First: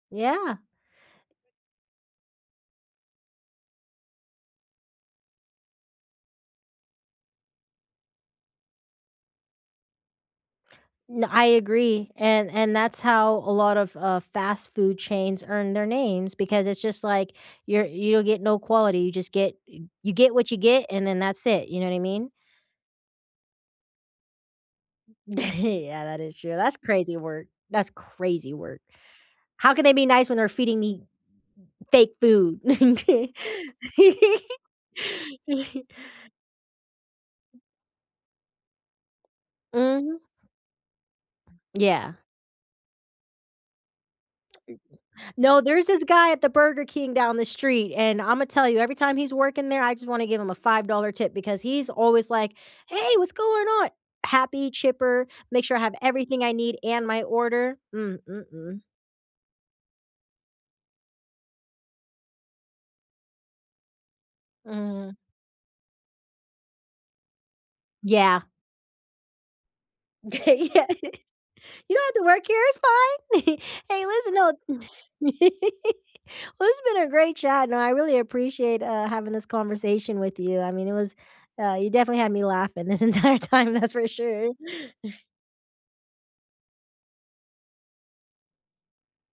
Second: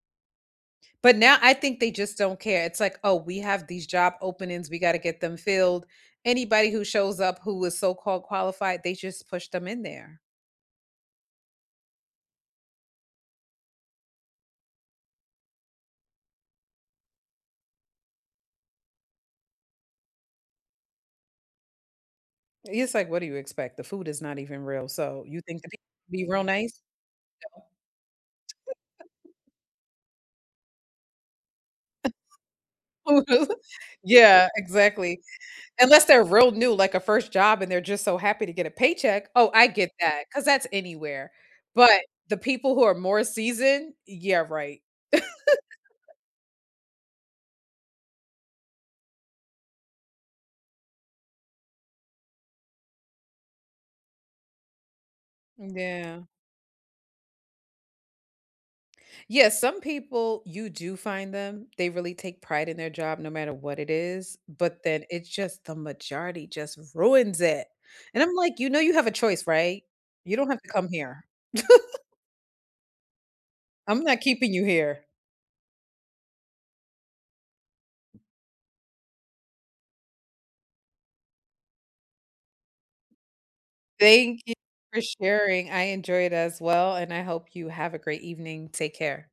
Yeah. But now I think they just don't care. It's like, "Oh, we have these job openings. We gotta get them filled." Anybody who shows up who was so-called qualified, they just pushed them in there. N I agree, and and that's how a lot of, uh, fast food chains earn their names, because it's just, like, you're you get no quality, you just get y you get what you get, and then that's it, you know what I mean? It's, like, "What do you expect? The food is not even real, so you think the people Yeah, that be is real true, that's nice. No." crazy work. That's crazy work. How can they be nice when they're feeding me fake food? Yeah, exactly, unless they're real new, like, a 1st job and they're just so happy to get a paycheck. Oh, I get Mhm. that, 'cause that's anywhere, but Yeah. the people who are more seasoned, yeah, right. No, there's this guy at the Burger King down the street, and Imma tell you, every time he's working there, I just wanna give him a $5 tip, because he's always like, "Hey, what's going on?" Happy, chipper, make sure I have Yeah. everything I need and my order. Mm mm mm. Yeah, some people, you do find them, they really take pride in their job no matter what it is, but then Mhm. it's just the majority just ruins it, and I'm, Yeah. like, "You know you have a choice, right? You Yeah, don't "You have to don't come here." have to work here, it's fine. I'm Hey, not listen, no" keeping you here. Well it's been a great chat, and I really appreciate, uh, having this conversation with you. I mean, it was, uh, you definitely had me laughing this entire time, that's for Thank sure. you for sharing. I enjoyed as well, and I hope you have a great evening. Take care.